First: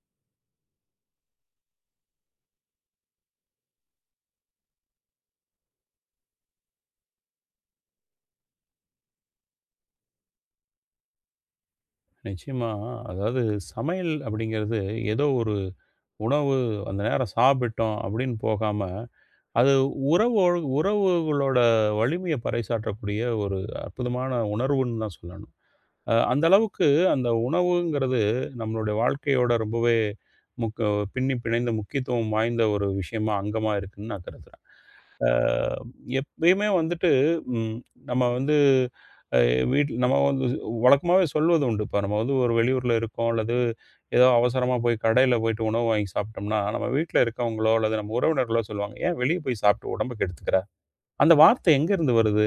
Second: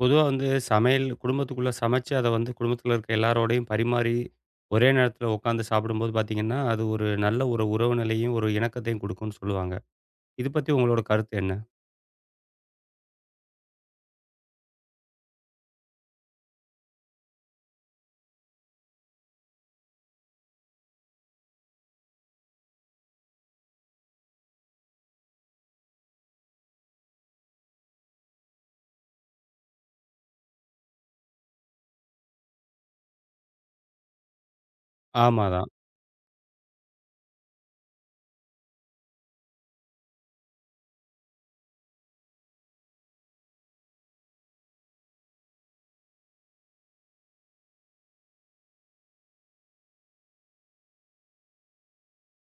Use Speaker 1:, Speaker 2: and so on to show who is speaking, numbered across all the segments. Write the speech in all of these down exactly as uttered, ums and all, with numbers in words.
Speaker 1: பொதுவா வந்து சமையல் குடும்பத்துக்குள்ள சமைச்சு, அத வந்து குடும்பத்துல இருக்க எல்லாரோடையும் பரிமாறி, ஒரே நேரத்துல உட்காந்து சாப்பிடும்போது பார்த்தீங்கன்னா, அது ஒரு நல்ல ஒரு உறவு நிலையும், ஒரு இணக்கத்தையும் குடுக்கும்னு சொல்லுவாங்க. இது பத்தி உங்களோட கருத்து என்ன?
Speaker 2: நிச்சயமா. அதாவது, சமையல் அப்படிங்கிறது ஏதோ ஒரு உணவு அந்த நேரம் சாப்பிட்டோம் அப்படின்னு போகாம, அது உறவோடு உறவுகளோட வலிமைய பறைசாற்றக்கூடிய ஒரு அற்புதமான உணர்வுன்னு தான் சொல்லணும். அ அந்த அளவுக்கு அந்த உணவுங்கிறது நம்மளுடைய வாழ்க்கையோட ரொம்பவே முக்க பின்னி பிணைந்த முக்கியத்துவம் வாய்ந்த ஒரு விஷயமா, அங்கமா இருக்குன்னு நான் கருதுறேன். அ
Speaker 1: ஆமாதான்.
Speaker 2: எப்பயுமே வந்துட்டு ம் நம்ம வந்து அ வீட்ல நம்ம வந்து வழக்கமாவே சொல்வது உண்டு. இப்போ நம்ம வந்து ஒரு வெளியூர்ல இருக்கோம், அல்லது ஏதோ அவசரமா போய் கடையில போயிட்டு உணவு வாங்கி சாப்பிட்டோம்னா, நம்ம வீட்ல இருக்கவங்களோ அல்லது நம்ம உறவினர்களோ சொல்லுவாங்க, "ஏன் வெளிய போய் சாப்பிட்டு உடம்ப கெடுத்துக்கிற?" அந்த வார்த்தை எங்கேருந்து வருது?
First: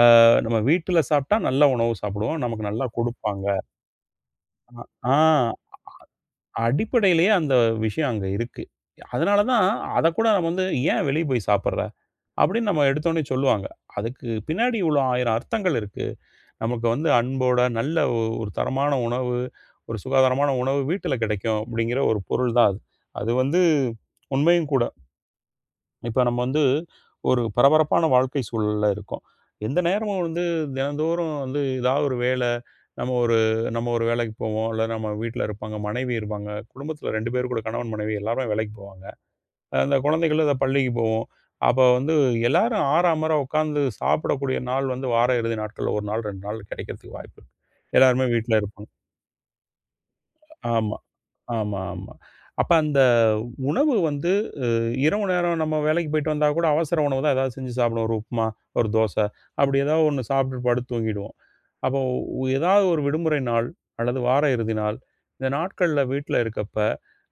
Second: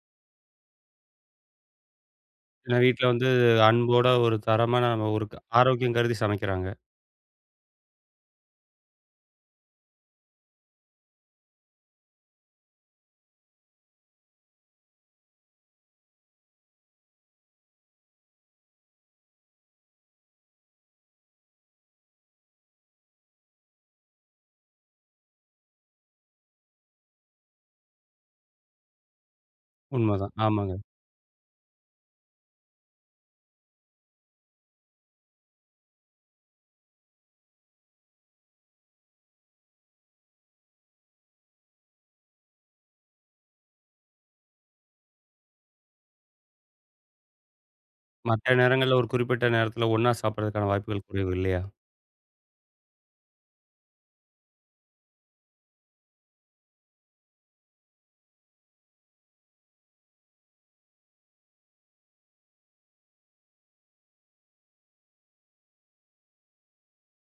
Speaker 2: அ நம்ம வீட்ல சாப்பிட்டா நல்ல உணவு சாப்பிடுவோம். நமக்கு
Speaker 1: ஏன்னா
Speaker 2: நல்லா
Speaker 1: வீட்ல வந்து
Speaker 2: குடுப்பாங்க.
Speaker 1: அன்போட ஒரு தரமான நம்ம
Speaker 2: ஆ,
Speaker 1: ஒரு க- ஆரோக்கியம் கருதி சமைக்கிறாங்க.
Speaker 2: அடிப்படையிலேயே அந்த விஷயம் அங்க இருக்கு. அதனால தான் அத கூட நம்ம வந்து "ஏன் வெளிய போய் சாப்பிடுற?" அப்படின்னு நம்ம எடுத்தோனே சொல்லுவாங்க. அதுக்கு பின்னாடி இவ்வளோ ஆயிரம் அர்த்தங்கள் இருக்கு. நமக்கு வந்து அன்போட நல்ல ஒ ஒரு தரமான உணவு, ஒரு சுகாதாரமான உணவு வீட்டில கிடைக்கும் அப்படிங்கிற ஒரு பொருள் தான் அது. அது வந்து உண்மையும் கூட. இப்ப நம்ம வந்து ஒரு பரபரப்பான வாழ்க்கை சூழல்ல இருக்கோம். எந்த நேரமும்
Speaker 1: உண்மதான்.
Speaker 2: வந்து
Speaker 1: ஆமாங்க.
Speaker 2: தினந்தோறும் வந்து ஏதாவது ஒரு வேல, நம்ம ஒரு நம்ம ஒரு வேலைக்கு போவோம். இல்ல நம்ம வீட்ல இருப்பாங்க, மனைவி இருப்பாங்க. குடும்பத்தில ரெண்டு பேர் கூட கணவன், மனைவி எல்லாருமே வேலைக்கு போவாங்க. அந்த குழந்தைகள் அத பள்ளிக்கு போவும். அப்ப வந்து எல்லாரும் ஆறாமோற உட்காந்து சாப்பிடக்கூடிய நாள் வந்து வார இறுதி நாட்கள்ல ஒரு நாள், ரெண்டு நாள் கிடைக்கிறதுக்கு வாய்ப்பு இருக்கு. எல்லாருமே
Speaker 1: மத்த
Speaker 2: வீட்ல இருப்பாங்க.
Speaker 1: நேரங்கள்ல ஒரு குறிப்பிட்ட நேரத்துல ஒண்ணா சாப்பிடுறதுக்கான
Speaker 2: ஆமா.
Speaker 1: வாய்ப்புகள் குறைவு இல்லையா?
Speaker 2: ஆமா, ஆமா. அப்ப அந்த உணவு வந்து அ இரவு நேரம் நம்ம வேலைக்கு போயிட்டு வந்தா கூட அவசர உணவு தான் ஏதாவது செஞ்சு சாப்பிடுவோம். ஒரு உப்புமா, ஒரு தோசை அப்படி ஏதாவது ஒண்ணு சாப்பிட்டு படுத்து தூங்கிடுவோம். அப்போ உ- ஏதாவது ஒரு விடுமுறை நாள் அல்லது வார இறுதி நாள், இந்த நாட்கள்ல வீட்ல இருக்கப்ப,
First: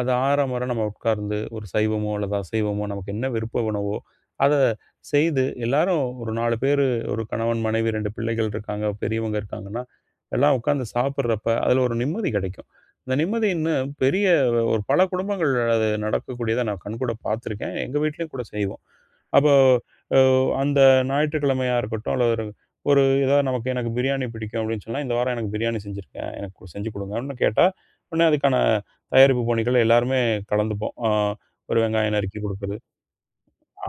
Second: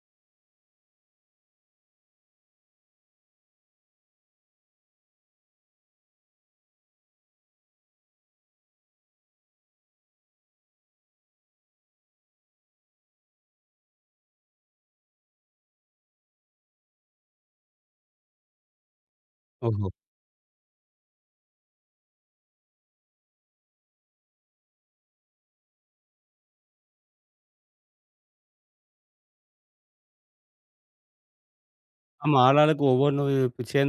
Speaker 2: அது ஆறமர நம்ம உட்கார்ந்து ஒரு சைவமோ அல்லது அசைவமோ நமக்கு என்ன விருப்ப உணவோ, அத செய்து எல்லாரும் ஒரு நாலு பேரு ஒரு கணவன், மனைவி, ரெண்டு பிள்ளைகள் இருக்காங்க, பெரியவங்க இருக்காங்கன்னா, எல்லாம் உட்கார்ந்து சாப்பிடுறப்ப, அதுல ஒரு நிம்மதி கிடைக்கும். இந்த நிம்மதி இன்னும் பெரிய ஒரு பல குடும்பங்கள் அது நடக்கக்கூடியத நான் கண்கூட பார்த்துருக்கேன். எங்க வீட்லயும் கூட செய்வோம். அப்போ
Speaker 1: ஓஹோ!
Speaker 2: அ அந்த ஞாயிற்றுக்கிழமையா இருக்கட்டும், அல்லது ஒரு ஒரு ஏதாவது நமக்கு எனக்கு பிரியாணி பிடிக்கும் அப்படின்னு சொன்னா, இந்த வாரம் எனக்கு பிரியாணி செஞ்சிருக்கேன். எனக்கு கொடு- செஞ்சு குடுங்கன்னு கேட்டா, உடனே அதுக்கான தயாரிப்பு பணிகள் எல்லாருமே கலந்துப்போம். அ ஒரு வெங்காயம்
Speaker 1: ஆமா.
Speaker 2: நறுக்கி குடுக்குறது.
Speaker 1: ஆளாளுக்கு ஒவ்வொன்னு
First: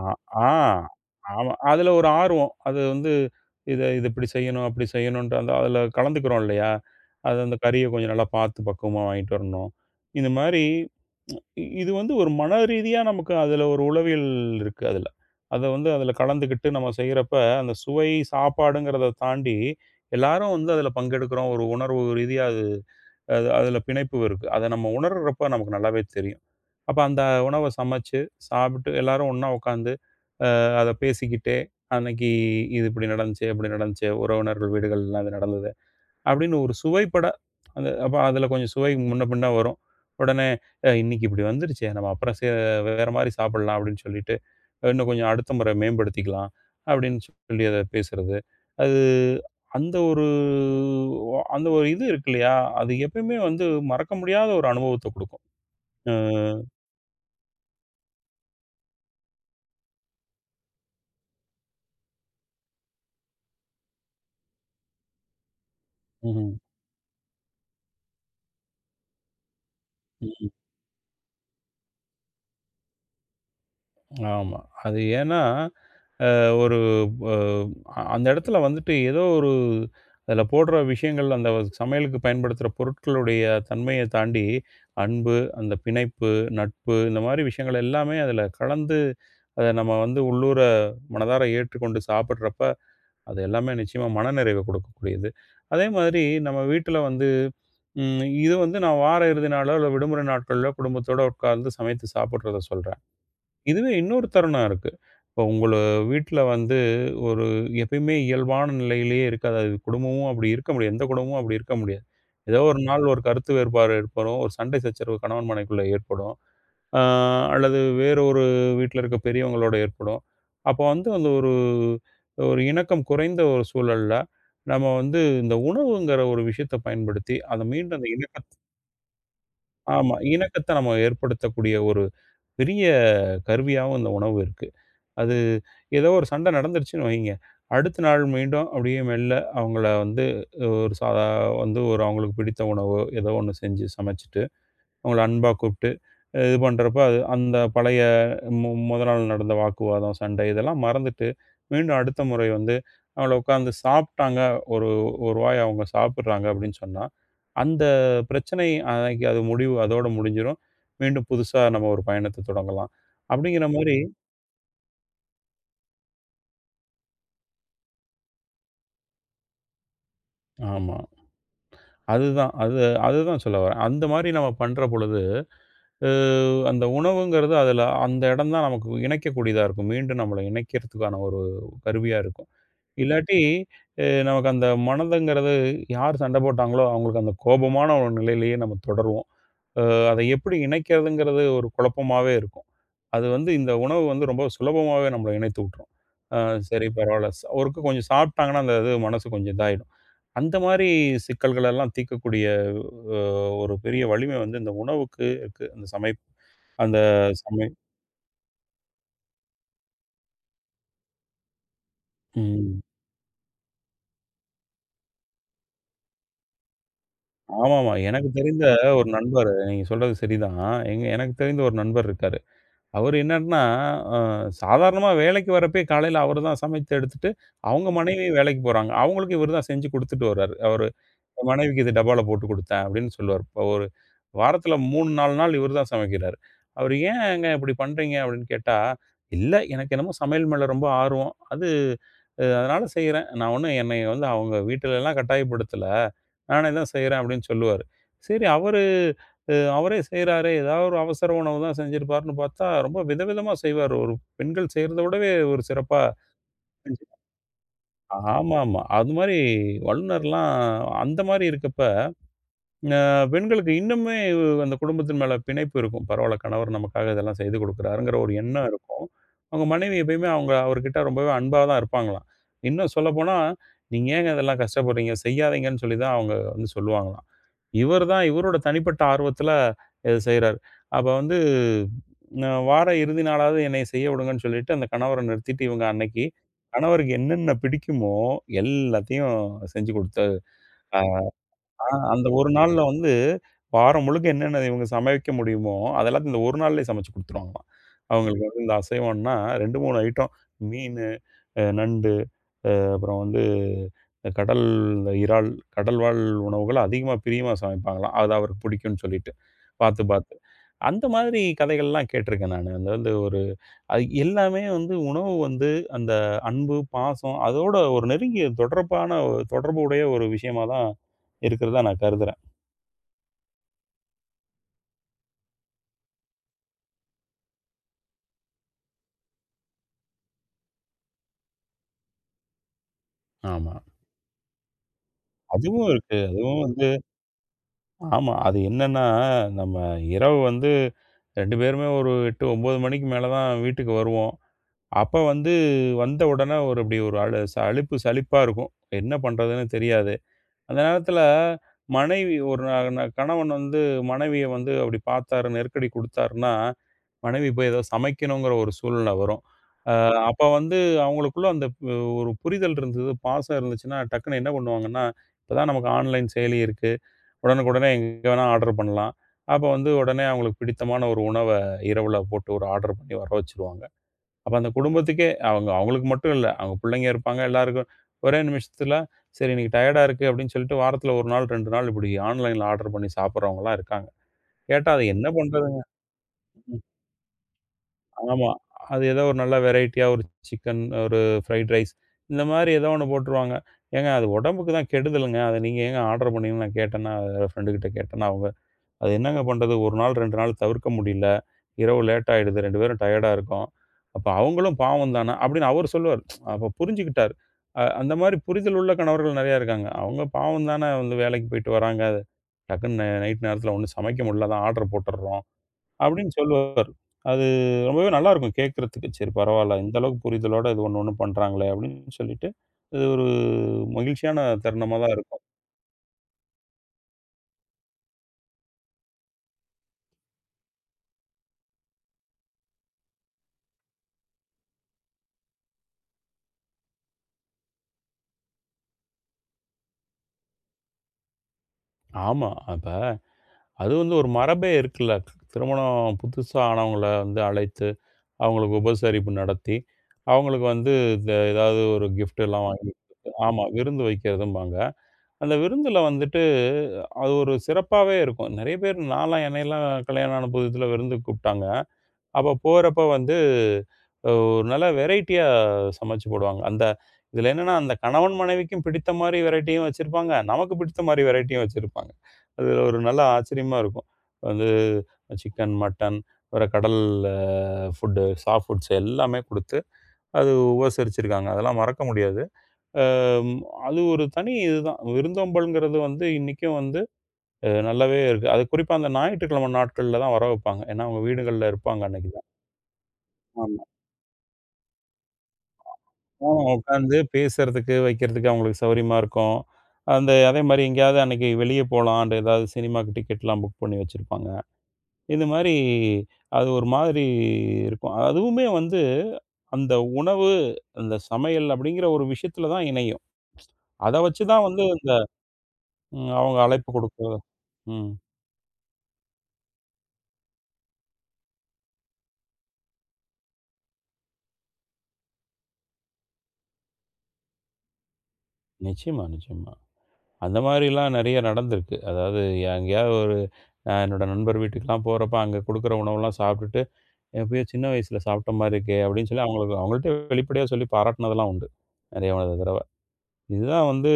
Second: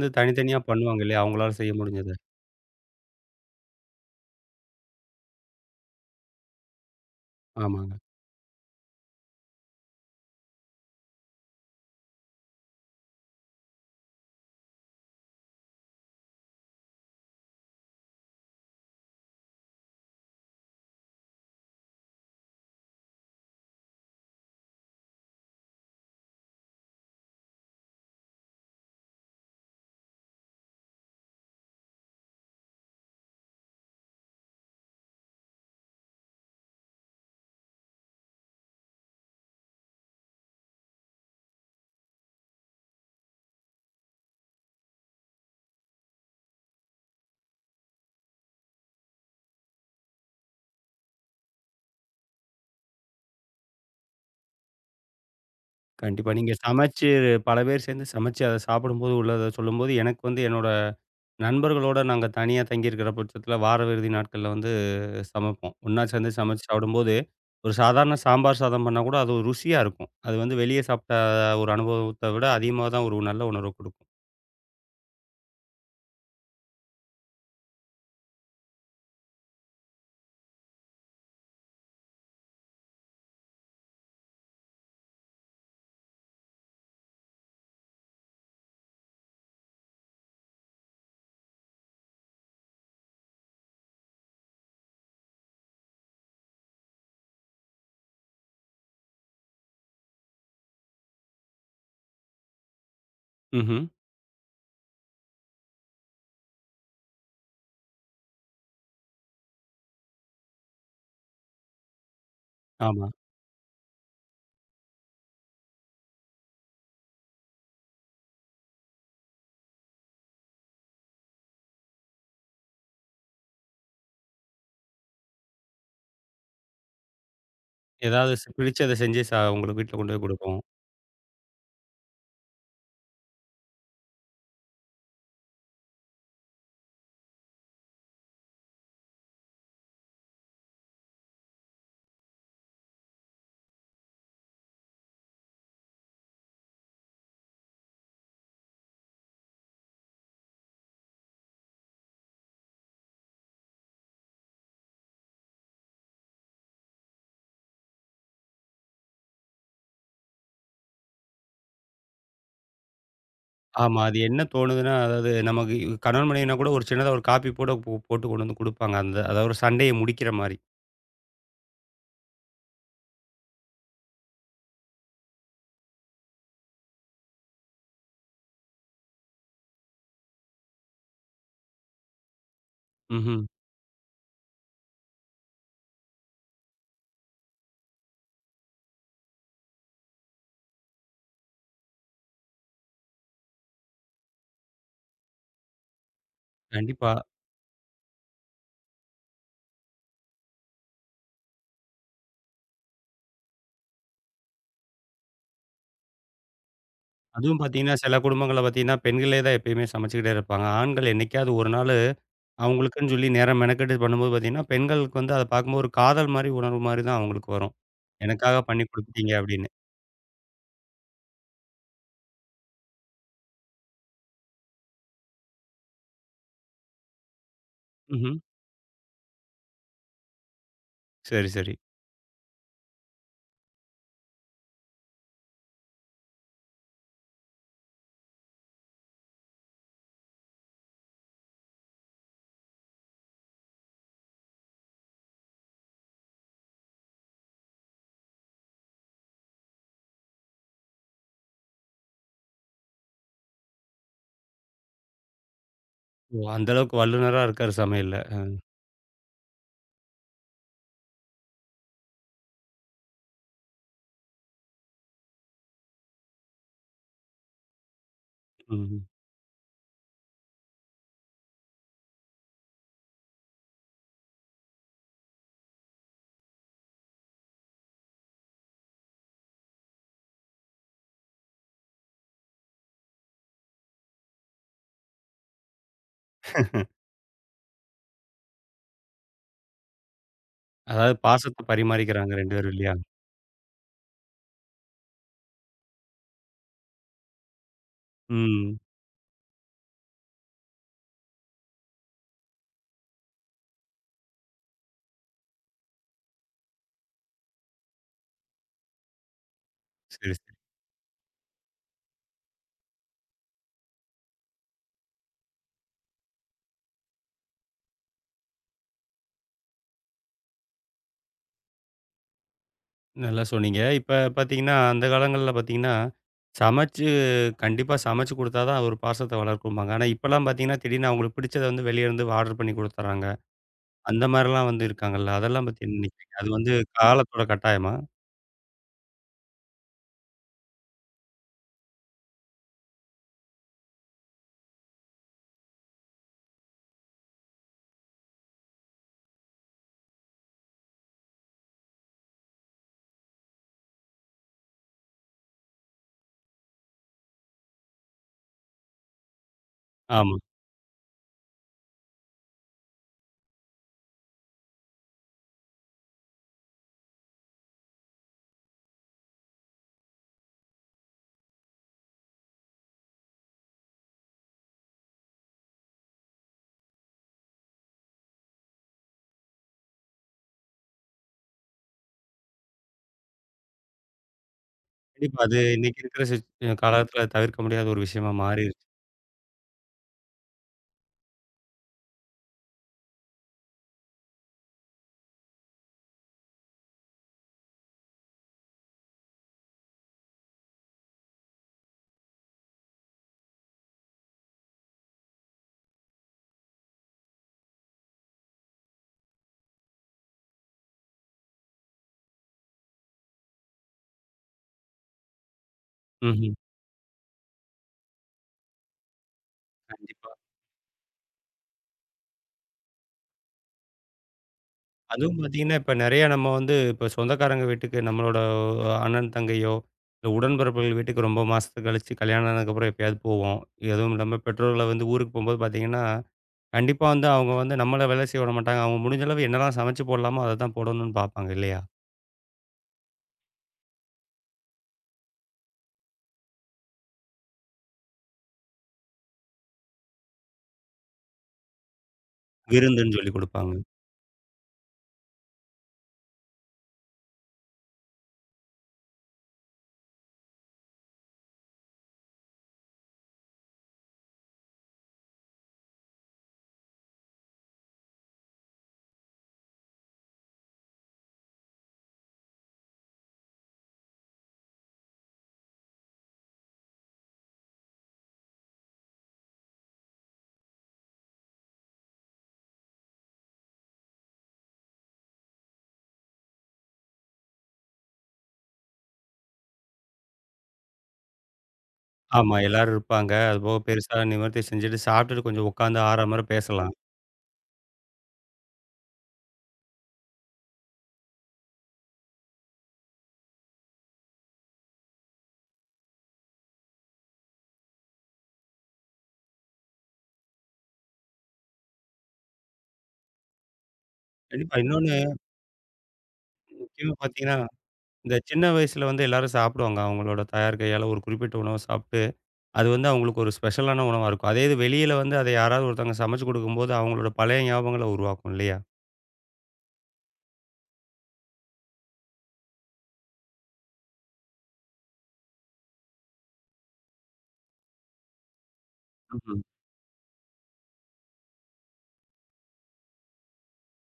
Speaker 2: ஆ, ஆ.
Speaker 1: தனித்தனியா பண்ணுவாங்க இல்லையா?
Speaker 2: ஆமா.
Speaker 1: அவங்களால செய்ய
Speaker 2: அதுல ஒரு
Speaker 1: முடிஞ்சத.
Speaker 2: ஆர்வம். அது வந்து இத இது இப்படி செய்யணும், அப்படி செய்யணும்ன்ட்டு அந்த அதுல கலந்துக்கிறோம் இல்லையா? அது அந்த கறிய
Speaker 1: ஆமாங்க.
Speaker 2: கொஞ்சம் நல்லா பார்த்து பக்குவமா வாங்கிட்டு வரணும். இந்த மாரி இ இது வந்து ஒரு மன ரீதியா நமக்கு அதுல ஒரு உளவியல் இருக்கு அதுல. அத வந்து அதுல கலந்துக்கிட்டு நம்ம செய்றப்ப, அந்த சுவை சாப்பாடுங்கிறத தாண்டி எல்லாரும் வந்து அதுல பங்கெடுக்கிறோம். ஒரு உணர்வு ரீதியா அது அது அதுல பிணைப்பு இருக்கு. அத நம்ம உணர்றப்ப நமக்கு நல்லாவே தெரியும். அப்ப அந்த உணவ சமைச்சு, சாப்பிட்டு எல்லாரும் ஒண்ணா உட்காந்து அ அத பேசிக்கிட்டே, அன்னைக்கு இது இப்படி நடந்துச்சு, அப்படி நடந்துச்சு, உறவினர்கள் வீடுகள்லாம் இது நடந்தது. அப்படின்னு ஒரு சுவைப்பட அந்த அப்ப அதில கொஞ்சம் சுவை முன்ன பின்ன வரும். உடனே அ இன்னைக்கு இப்படி வந்துருச்சே, நம்ம அப்புறம் சே வேற மாரி சாப்பிடலாம் அப்படின்னு சொல்லிட்டு, இன்னும் கொஞ்சம் அடுத்த முறை மேம்படுத்திக்கலாம் அப்படின்னு சொல்லி அத பேசுறது. அது அந்த ஒரு அந்த ஒரு இது இருக்கு இல்லையா? அது எப்பயுமே வந்து மறக்க முடியாத ஒரு அனுபவத்த குடுக்கும். அ.
Speaker 1: கண்டிப்பா. நீங்க சமைச்சு பல பேர் சேர்ந்து சமைச்சு அத சாப்பிடும்போது, உள்ளத சொல்லும்போது, எனக்கு வந்து என்னோட நண்பர்களோட நாங்க தனியா தங்கியிருக்கிற பட்சத்தில வார இறுதி நாட்கள்ல வந்து சமைப்போம். ஒண்ணா சேர்ந்து
Speaker 2: ம்.
Speaker 1: சமைச்சு சாப்பிடும்போது, ஒரு சாதாரண சாம்பார் சாதம் பண்ணா கூட அது ஒரு ருசியா இருக்கும். அது
Speaker 2: ம்.
Speaker 1: வந்து வெளிய சாப்பிட்ட ஒரு அனுபவத்த விட அதிகமா தான் ஒரு நல்ல உணர்வு குடுக்கும்.
Speaker 2: ஆமா. அது ஏன்னா அ ஒரு அ அந்த இடத்துல வந்துட்டு ஏதோ ஒரு அதில போடுற விஷயங்கள், அந்த சமையலுக்கு பயன்படுத்துற பொருட்களுடைய தன்மைய தாண்டி, அன்பு, அந்த பிணைப்பு, நட்பு இந்த மாரி விஷயங்கள் எல்லாமே அதில கலந்து, அத நம்ம வந்து உள்ளூர மனதார ஏற்றுக்கொண்டு சாப்பிடுறப்ப, அது எல்லாமே நிச்சயமா மனநிறைவ கொடுக்கக்கூடியது. அதே மாதிரி நம்ம வீட்ல வந்து ம், இது வந்து நான் வார இறுதி நாளோ, இல்ல விடுமுறை நாட்கள்ல குடும்பத்தோட உட்கார்ந்து சமைத்து சாப்பிடுறத சொல்றேன்.
Speaker 1: ம்ஹ்ம்.
Speaker 2: இதுவே இன்னொரு தருணம் இருக்கு. இப்போ உங்கள வீட்ல வந்து ஒரு எப்பயுமே இயல்பான நிலையிலேயே இருக்காது. அது குடும்பமும் அப்படி இருக்க முடியாது. எந்த குடும்பமும் அப்படி இருக்க முடியாது. ஏதோ ஒரு ம். நாள்
Speaker 1: ஆமா.
Speaker 2: ஒரு கருத்து வேறுபாடு ஏற்படும். ஒரு சண்டை சச்சரவு கணவன் மனைவிக்குள்ள ஏற்படும். அ அல்லது வேற ஒரு வீட்ல இருக்க பெரியவங்களோட ஏற்படும். அப்போ வந்து அந்த ஒரு ஒரு இணக்கம் குறைந்த ஒரு சூழல்ல, நம்ம வந்து இந்த உணவுங்கிற ஒரு விஷயத்த பயன்படுத்தி, அத மீண்டும் அந்த
Speaker 1: ஏதாவது ஸ்
Speaker 2: இணக்கத்.
Speaker 1: பிடிச்சத செஞ்சு ச உங்களுக்கு வீட்ல கொண்டு
Speaker 2: ஆமா.
Speaker 1: போய் குடுப்போம்.
Speaker 2: இணக்கத்த நம்ம ஏற்படுத்தக்கூடிய ஒரு பெரிய கருவியாவும் இந்த உணவு இருக்கு. அது ஏதோ ஒரு சண்டை நடந்துருச்சுன்னு வைங்க. அடுத்த நாள் மீண்டும் அப்படியே மெல்ல அவங்கள வந்து ஒரு சாதா வந்து ஒரு அவங்களுக்கு பிடித்த உணவோ, ஏதோ ஒண்ணு செஞ்சு சமைச்சுட்டு, அவங்கள அன்பா கூப்பிட்டு இது பண்றப்ப, அது அந்த பழைய மு முதல் நாள் நடந்த வாக்குவாதம், சண்டை இதெல்லாம் மறந்துட்டு, மீண்டும் அடுத்த முறை வந்து அவங்கள உட்காந்து சாப்பிட்டாங்க. ஒரு ஒரு வாய் அவங்க சாப்பிடுறாங்க அப்படின்னு சொன்னா, அந்த பிரச்சனை அன்னைக்கு அது முடிவு அதோட முடிஞ்சிரும். மீண்டும் புதுசா நம்ம ஒரு பயணத்த தொடங்கலாம். அப்படிங்கிற மாரி.
Speaker 1: ஆமா. அது என்ன தோணுதுன்னா, அதாவது நமக்கு இ- கணவன் மனைவினா கூட ஒரு சின்னதா ஒரு காப்பி போட போ போட்டு கொண்டு வந்து குடுப்பாங்க. அந்த அதாவது ஒரு சண்டைய முடிக்கிற மாரி.
Speaker 2: ஆமா. அதுதான். அது அதுதான் சொல்ல வரேன். அந்த மாரி நம்ம பண்ற பொழுது, அ அந்த உணவுங்கிறது அதுல அந்த இடம் தான் நமக்கு இணைக்கக்கூடியதா இருக்கும். மீண்டும் நம்மள இணைக்கிறதுக்கான ஒரு கருவியா இருக்கும். இல்லாட்டி,
Speaker 1: ம்ஹ்ம்.
Speaker 2: அ நமக்கு அந்த மனதுங்கிறது யார் சண்டை போட்டாங்களோ, அவங்களுக்கு அந்த கோபமான ஒரு நிலையிலேயே நம்ம தொடருவோம். அ அத எப்படி இணைக்கிறதுங்கிறது ஒரு குழப்பமாவே இருக்கும். அது வந்து இந்த உணவு வந்து ரொம்ப சுலபமாவே நம்மள இணைத்து விட்டுரும். அ. சரி,
Speaker 1: கண்டிப்பா.
Speaker 2: பரவால்ல. ஒருக்க கொஞ்சம் சாப்பிட்டாங்கன்னா, அந்த இது மனசு கொஞ்சம் இதாயிடும். அந்த மாரி சிக்கல்கள் எல்லாம் தீர்க்கக்கூடிய அ ஒரு பெரிய வலிமை வந்து இந்த உணவுக்கு இருக்கு. அந்த சமை அந்த
Speaker 1: அதுவும்
Speaker 2: சமை.
Speaker 1: பார்த்தீங்கன்னா, சில குடும்பங்கள்ல பார்த்தீங்கன்னா, பெண்களே தான் எப்பயுமே சமைச்சுக்கிட்டே இருப்பாங்க. ஆண்கள் என்னைக்காவது ஒரு நாளு
Speaker 2: ம்.
Speaker 1: அவங்களுக்குன்னு சொல்லி நேரம் மெனக்கெட்டு பண்ணும்போது பார்த்தீங்கன்னா, பெண்களுக்கு வந்து அத பார்க்கும்போது ஒரு காதல் மாரி உணர்வு மாரி தான் அவங்களுக்கு வரும்.
Speaker 2: ஆமாமா. எனக்கு
Speaker 1: எனக்காக
Speaker 2: தெரிந்த
Speaker 1: பண்ணி
Speaker 2: ஒரு
Speaker 1: குடுத்துட்டீங்க
Speaker 2: நண்பர்,
Speaker 1: அப்படின்னு.
Speaker 2: நீங்க சொல்றது சரிதான். எங்க எனக்கு தெரிந்த ஒரு நண்பர் இருக்காரு. அவரு என்னன்னா, அ சாதாரணமா வேலைக்கு வரப்பயே காலையில அவரு தான் சமைத்து எடுத்துட்டு, அவங்க மனைவி
Speaker 1: ம்ஹ்ம்.
Speaker 2: வேலைக்கு போறாங்க. அவங்களுக்கு இவரு தான் செஞ்சு குடுத்துட்டு வர்றாரு. அவர் என்
Speaker 1: சரி, சரி.
Speaker 2: மனைவிக்கு இது டப்பால போட்டு குடுத்தேன் அப்படின்னு சொல்லுவாரு. இப்ப ஒரு வாரத்துல மூணு, நாலு நாள் இவரு தான் சமைக்கிறாரு. அவரு ஏங்க இப்படி பண்றீங்க அப்படின்னு கேட்டா, இல்ல எனக்கு என்னமோ சமையல் மேல ரொம்ப ஆர்வம். அது அ அதனால செய்றேன். நான் ஒண்ணும் என்னைய வந்து அவங்க வீட்டுலலாம் கட்டாயப்படுத்தல. நானே தான் செய்றேன் அப்படின்னு சொல்லுவாரு. சரி, அவரு அ அவரே செய்றாரே! ஏதாவது ஒரு அவசர உணவு தான் செஞ்சிருப்பாருன்னு பார்த்தா, ரொம்ப விதவிதமா செய்வாரு. ஒரு பெண்கள் செய்றத விடவே ஒரு சிறப்பா
Speaker 1: ஓ! அந்த அளவுக்கு
Speaker 2: செஞ்சு.
Speaker 1: வல்லுனரா இருக்காரு சமையல்ல. அ.
Speaker 2: ஆமாமா. அது மாரி வல்லுனர்லாம் அந்த மாரி இருக்கப்ப அ பெண்களுக்கு இன்னுமே அந்த குடும்பத்தின் மேல பிணைப்பு இருக்கும். பரவால்ல, கணவர் நமக்காக இதெல்லாம் செய்து கொடுக்குறாருங்கிற ஒரு எண்ணம்
Speaker 1: ம்.
Speaker 2: இருக்கும். அவங்க மனைவி எப்பயுமே அவங்க அவர்கிட்ட ரொம்பவே அன்பா தான் இருப்பாங்களாம். இன்னும் சொல்லப்போனா, "நீங்க ஏங்க இதெல்லாம் கஷ்டப்படுறீங்க? செய்யாதீங்கன்னு" சொல்லி தான் அவங்க வந்து சொல்லுவாங்களாம். இவர் தான் இவரோட தனிப்பட்ட ஆர்வத்தில இத செய்றாரு. அப்ப வந்து "நா வார இறுதி நாளாவது என்னைய செய்ய விடுங்கன்னு" சொல்லிட்டு அந்த கணவர நிறுத்திட்டு இவங்க அன்னைக்கு கணவருக்கு என்னென்ன பிடிக்குமோ எல்லாத்தையும் செஞ்சு கொடுத்து.
Speaker 1: அதாவது பாசத்த
Speaker 2: ஆ, அந்த
Speaker 1: பரிமாறிக்கிறாங்க
Speaker 2: ஒரு
Speaker 1: ரெண்டு பேரும்
Speaker 2: நாள்ல
Speaker 1: இல்லையா?
Speaker 2: வந்து, வாரம் முழுக்க என்னென்ன இவங்க சமைக்க முடியுமோ, அது எல்லாத்தையும் இந்த ஒரு நாள்லயே சமைச்சு குடுத்துருவாங்களாம். அவங்களுக்கு வந்து இந்த
Speaker 1: ம்.
Speaker 2: அசைவம்ன்னா ரெண்டு, மூணு ஐட்டம். மீனு, அ நண்டு, அப்புறம் வந்து இந்த கடல் இந்த இறால், கடல் வாழ் உணவுகள அதிகமா பிரியமா சமைப்பாங்களாம். அது அவருக்கு பிடிக்கும்னு சொல்லிட்டு, பாத்து
Speaker 1: சரி,
Speaker 2: பாத்து.
Speaker 1: சரி.
Speaker 2: அந்த மாதிரி கதைகள்லாம் கேட்டுருக்கேன் நானு. அந்த வந்து ஒரு அது எல்லாமே வந்து உணவு வந்து அந்த அன்பு, பாசம் அதோட ஒரு நெருங்கிய தொடர்பான தொடர்புடைய ஒரு விஷயமா தான் இருக்கிறதா நான் கருதுறேன்.
Speaker 1: நல்லா சொன்னீங்க. இப்ப பாத்தீங்கன்னா, அந்த காலங்கள்ல பாத்தீங்கன்னா, சமைச்சு கண்டிப்பா சமைச்சு குடுத்தா தான் ஒரு பாசத்த வளர்க்கும்பாங்க. ஆனா, இப்பலாம் பாத்தீங்கன்னா, திடீர்னு அவங்களுக்கு பிடிச்சத வந்து வெளிய இருந்து ஆர்டர் பண்ணி குடுத்துர்றாங்க.
Speaker 2: ஆமா.
Speaker 1: அந்த மாரிலாம் வந்து இருக்காங்கல்ல. அதெல்லாம் பத்தி
Speaker 2: அதுவும்
Speaker 1: என்ன
Speaker 2: இருக்கு.
Speaker 1: நினைக்கிறீங்க? அது
Speaker 2: அதுவும்
Speaker 1: வந்து
Speaker 2: வந்து.
Speaker 1: காலத்தோட கட்டாயமா?
Speaker 2: ஆமா. அது என்னன்னா, நம்ம இரவு வந்து ரெண்டு பேருமே ஒரு எட்டு, ஒன்பது மணிக்கு மேல தான் வீட்டுக்கு வருவோம். அப்ப வந்து வந்த உடனே ஒரு அப்படி ஒரு அழு ச அலுப்பு சலிப்பா இருக்கும். என்ன பண்றதுன்னு தெரியாது. அந்த நேரத்தில மனைவி ஒரு ந ந கணவன் வந்து மனைவிய வந்து அப்படி பார்த்தாரு, நெருக்கடி குடுத்தாருன்னா, மனைவி போய் ஏதோ சமைக்கணுங்கிற ஒரு சூழ்நிலை வரும். அ.
Speaker 1: ஆமா.
Speaker 2: அப்ப வந்து அவங்களுக்குள்ள அந்த பு- ஒரு புரிதல் இருந்தது, பாசம் இருந்துச்சுன்னா, டக்குனு என்ன பண்ணுவாங்கன்னா, இப்ப தான் நமக்கு ஆன்லைன் செயலி இருக்கு. உடனுக்குடனே எங்கே வேணா ஆர்டர் பண்ணலாம். அப்ப வந்து உடனே அவங்களுக்கு பிடித்தமான ஒரு உணவ இரவுல போட்டு ஒரு ஆர்டர் பண்ணி வர வச்சுருவாங்க. அப்ப அந்த குடும்பத்துக்கே அவங்க அவங்களுக்கு மட்டும் இல்ல. அவங்க பிள்ளைங்க இருப்பாங்க, எல்லாருக்கும் ஒரே நிமிஷத்துல சரி இன்னைக்கு டயர்டா இருக்கு அப்படின்னு சொல்லிட்டு வாரத்துல ஒரு நாள், ரெண்டு நாள் இப்படி ஆன்லைன்ல ஆர்டர் பண்ணி சாப்பிடுறவங்கலாம் இருக்காங்க. கேட்டா அது என்ன
Speaker 1: கண்டிப்பா. அது
Speaker 2: பண்றது?
Speaker 1: இன்னைக்கு இருக்கிற சிச் காலத்துல தவிர்க்க முடியாத ஒரு விஷயமா
Speaker 2: ஆமா.
Speaker 1: மாறிருச்சு.
Speaker 2: அது ஏதோ ஒரு நல்ல வெரைட்டியா ஒரு சிக்கன், ஒரு ஃப்ரைட் ரைஸ் இந்த மாரி ஏதோ ஒண்ணு போட்டுருவாங்க. ஏங்க அது உடம்புக்கு தான் கெடுதலுங்க. அத நீங்க ஏங்க ஆர்டர் பண்ணீங்கன்னு நான் கேட்டேன்னா, ஃப்ரெண்டு கிட்ட கேட்டேன்னா அவங்க அது என்னங்க பண்ணுறது? ஒரு நாள், ரெண்டு நாள் தவிர்க்க முடியல. இரவு லேட் ஆயிடுது. ரெண்டு பேரும் டயர்டா இருக்கோம். அப்ப அவங்களும் பாவம் தான அப்படின்னு அவரு சொல்லுவாரு. அப்ப புரிஞ்சுக்கிட்டாரு. அ அந்த மாரி புரிதல் உள்ள கணவர்கள் நெறையா இருக்காங்க. அவங்க பாவம் தான வந்து வேலைக்கு போயிட்டு வராங்க. டக்குன்னு நை நைட் நேரத்தில ஒண்ணும் சமைக்க முடியல. அதான் ஆர்டர் போட்டுடுறோம் அப்படின்னு
Speaker 1: ம்ஹ்ம்.
Speaker 2: சொல்லுவாரு. அது ரொம்பவே நல்லாருக்கும் கேட்கறதுக்கு. சரி, பரவால்ல. இந்த அளவுக்கு
Speaker 1: கண்டிப்பா.
Speaker 2: புரிதலோட இது ஒண்ணு ஒண்ணு பண்றாங்களே அப்படின்னு சொல்லிட்டு, இது ஒரு மகிழ்ச்சியான தருணமா தான்
Speaker 1: அதுவும்
Speaker 2: இருக்கும்.
Speaker 1: பார்த்தீங்கன்னா, இப்ப நெறைய நம்ம வந்து இப்ப சொந்தக்காரங்க வீட்டுக்கு நம்மளோட அண்ணன், தங்கையோ, இல்ல உடன்பிறப்புகள் வீட்டுக்கு ரொம்ப மாசத்துக்கு கழிச்சு கல்யாணம் ஆனதுக்கப்புறம் எப்பயாவது போவோம். அதுவும் நம்ம பெற்றோர்கள வந்து ஊருக்கு போம்போது பார்த்தீங்கன்னா, கண்டிப்பா வந்து அவங்க வந்து நம்மள வேலை செய்ய விட மாட்டாங்க. அவங்க முடிஞ்ச அளவு என்னலாம் சமைச்சு போடலாமோ, அத தான் போடணும்னு பார்ப்பாங்க இல்லையா?
Speaker 2: ஆமா. அப்ப அது வந்து ஒரு மரபே இருக்குல்ல. திருமணம் புதுசா ஆனவங்கள வந்து அழைத்து, அவங்களுக்கு உபசரிப்பு நடத்தி, அவங்களுக்கு வந்து இந்த ஏதாவது ஒரு கிஃப்ட்லாம் வாங்கி
Speaker 1: விருந்துன்னு
Speaker 2: குடுத்து,
Speaker 1: சொல்லிக்
Speaker 2: ஆமா,
Speaker 1: குடுப்பாங்க.
Speaker 2: விருந்து வைக்கிறதும்பாங்க. அந்த விருந்துல வந்துட்டு அது ஒரு சிறப்பாவே இருக்கும். நெறைய பேர் நான்லாம் என்னையெல்லாம் கல்யாணம் ஆன புதுசுல விருந்துக்கு கூப்பிட்டாங்க. அப்போ போறப்ப வந்து அ ஒரு நல்ல வெரைட்டியா சமைச்சு போடுவாங்க. அந்த இதில என்னன்னா, அந்த கணவன் மனைவிக்கும் பிடித்த மாரி வெரைட்டியும் வச்சிருப்பாங்க. நமக்கு பிடித்த மாரி வெரைட்டியும் வச்சிருப்பாங்க. அது ஒரு நல்ல ஆச்சரியமா இருக்கும். வந்து சிக்கன், மட்டன், வேற கடல் ஃபுட், சாஃப்ட் ஃபுட்ஸ் எல்லாமே குடுத்து, அது உபசரிச்சிருக்காங்க. அதெல்லாம் மறக்க முடியாது. அம். அது ஒரு தனி இதுதான். விருந்தோம்பல்ங்கிறது வந்து இன்னைக்கும் வந்து அ நல்லாவே இருக்கு. அது குறிப்பா அந்த ஞாயிற்றுக்கிழமை நாட்கள்ல தான் வர வைப்பாங்க. ஏன்னா, அவங்க வீடுகள்ல இருப்பாங்க அன்னைக்கு தான்.
Speaker 1: ஆமா, எல்லாரும் இருப்பாங்க. அதுபோக
Speaker 2: ஆமா.
Speaker 1: பெருசா நிவர்த்தி செஞ்சுட்டு, சாப்பிட்டுட்டு கொஞ்சம் உட்காந்து ஆறாம
Speaker 2: ஆமா.
Speaker 1: பேசலாம்.
Speaker 2: உட்காந்து பேசுறதுக்கு, வைக்கிறதுக்கு அவங்களுக்கு சௌரியமா இருக்கும். அந்த அதே மாரி எங்கேயாவது அன்னைக்கு வெளிய போலான்ட்டு ஏதாவது சினிமாக்கு டிக்கெட்லாம் புக் பண்ணி வச்சிருப்பாங்க. இது மாரி அது ஒரு மாதிரி இருக்கும். அதுவுமே வந்து அந்த உணவு, அந்த சமையல் அப்படிங்கிற ஒரு விஷயத்துல தான் இணையும். அத வச்சு தான்
Speaker 1: கண்டிப்பா.
Speaker 2: வந்து இந்த
Speaker 1: இன்னொன்னு
Speaker 2: ம், அவங்க அழைப்பு
Speaker 1: முக்கியமா
Speaker 2: குடுக்குறது.
Speaker 1: பார்த்தீங்கன்னா
Speaker 2: ம்.
Speaker 1: இந்த சின்ன வயசுல வந்து எல்லாரும் சாப்பிடுவாங்க. அவங்களோட தாயார் கையால ஒரு குறிப்பிட்ட உணவ சாப்ட்டு, அது வந்து அவங்களுக்கு ஒரு ஸ்பெஷலான உணவா இருக்கும். அதே இது வெளியில வந்து அத யாராவது ஒருத்தவங்க சமைச்சு குடுக்கும்போது, அவங்களோட பழைய ஞாபகங்கள உருவாக்கும் இல்லையா?
Speaker 2: நிச்சயமா, நிச்சயமா. அந்த மாரிலாம் நெறைய நடந்திருக்கு. அதாவது எங்கேயாவது ஒரு நான் என்னோட நண்பர் வீட்டுக்குலாம் போறப்ப, அங்க குடுக்குற உணவுலாம் சாப்பிட்டுட்டு எப்பயோ சின்ன வயசுல சாப்பிட்ட மாரி இருக்கே! அப்படின்னு சொல்லி
Speaker 1: ம்ஹ்ம்.
Speaker 2: அவங்களுக்கு அவங்கள்ட்ட வெளிப்படையா சொல்லி பாராட்டுனதெல்லாம் உண்டு. நெறைய தடவ. இதுதான் வந்து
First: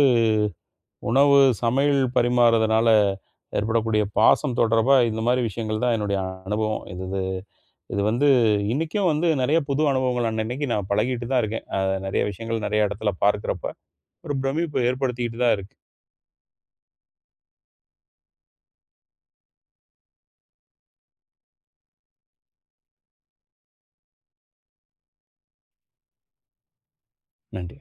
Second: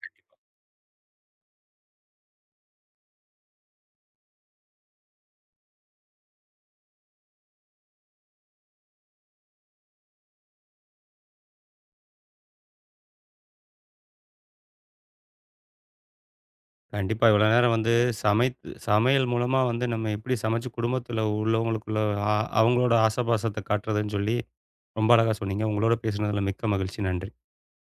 Speaker 2: உணவு, சமையல் பரிமாறுறதுனால ஏற்படக்கூடிய பாசம் தொடர்பா இந்த மாரி விஷயங்கள் தான் என்னுடைய அனுபவம். இது இது இது வந்து இன்னைக்கும் வந்து நெறைய புது அனுபவங்கள் அன்னன்னைக்கு நான் பழகிட்டு தான் இருக்கேன். அ நெறைய விஷயங்கள் நெறைய இடத்துல பார்க்கிறப்ப, ஒரு பிரமிப்பு ஏற்படுத்திக்கிட்டு தான் இருக்கு.
Speaker 1: கண்டிப்பா இவ்வளோ நேரம் வந்து சமைத்து சமையல் மூலமா வந்து நம்ம எப்படி சமைச்சு குடும்பத்துல உள்ளவங்களுக்குள்ள அ அவங்களோட ஆசபாசத்த காட்டுறதுன்னு சொல்லி, ரொம்ப அழகா சொன்னீங்க. உங்களோட பேசுனதுல மிக்க மகிழ்ச்சி. நன்றி.
Speaker 2: நன்றி.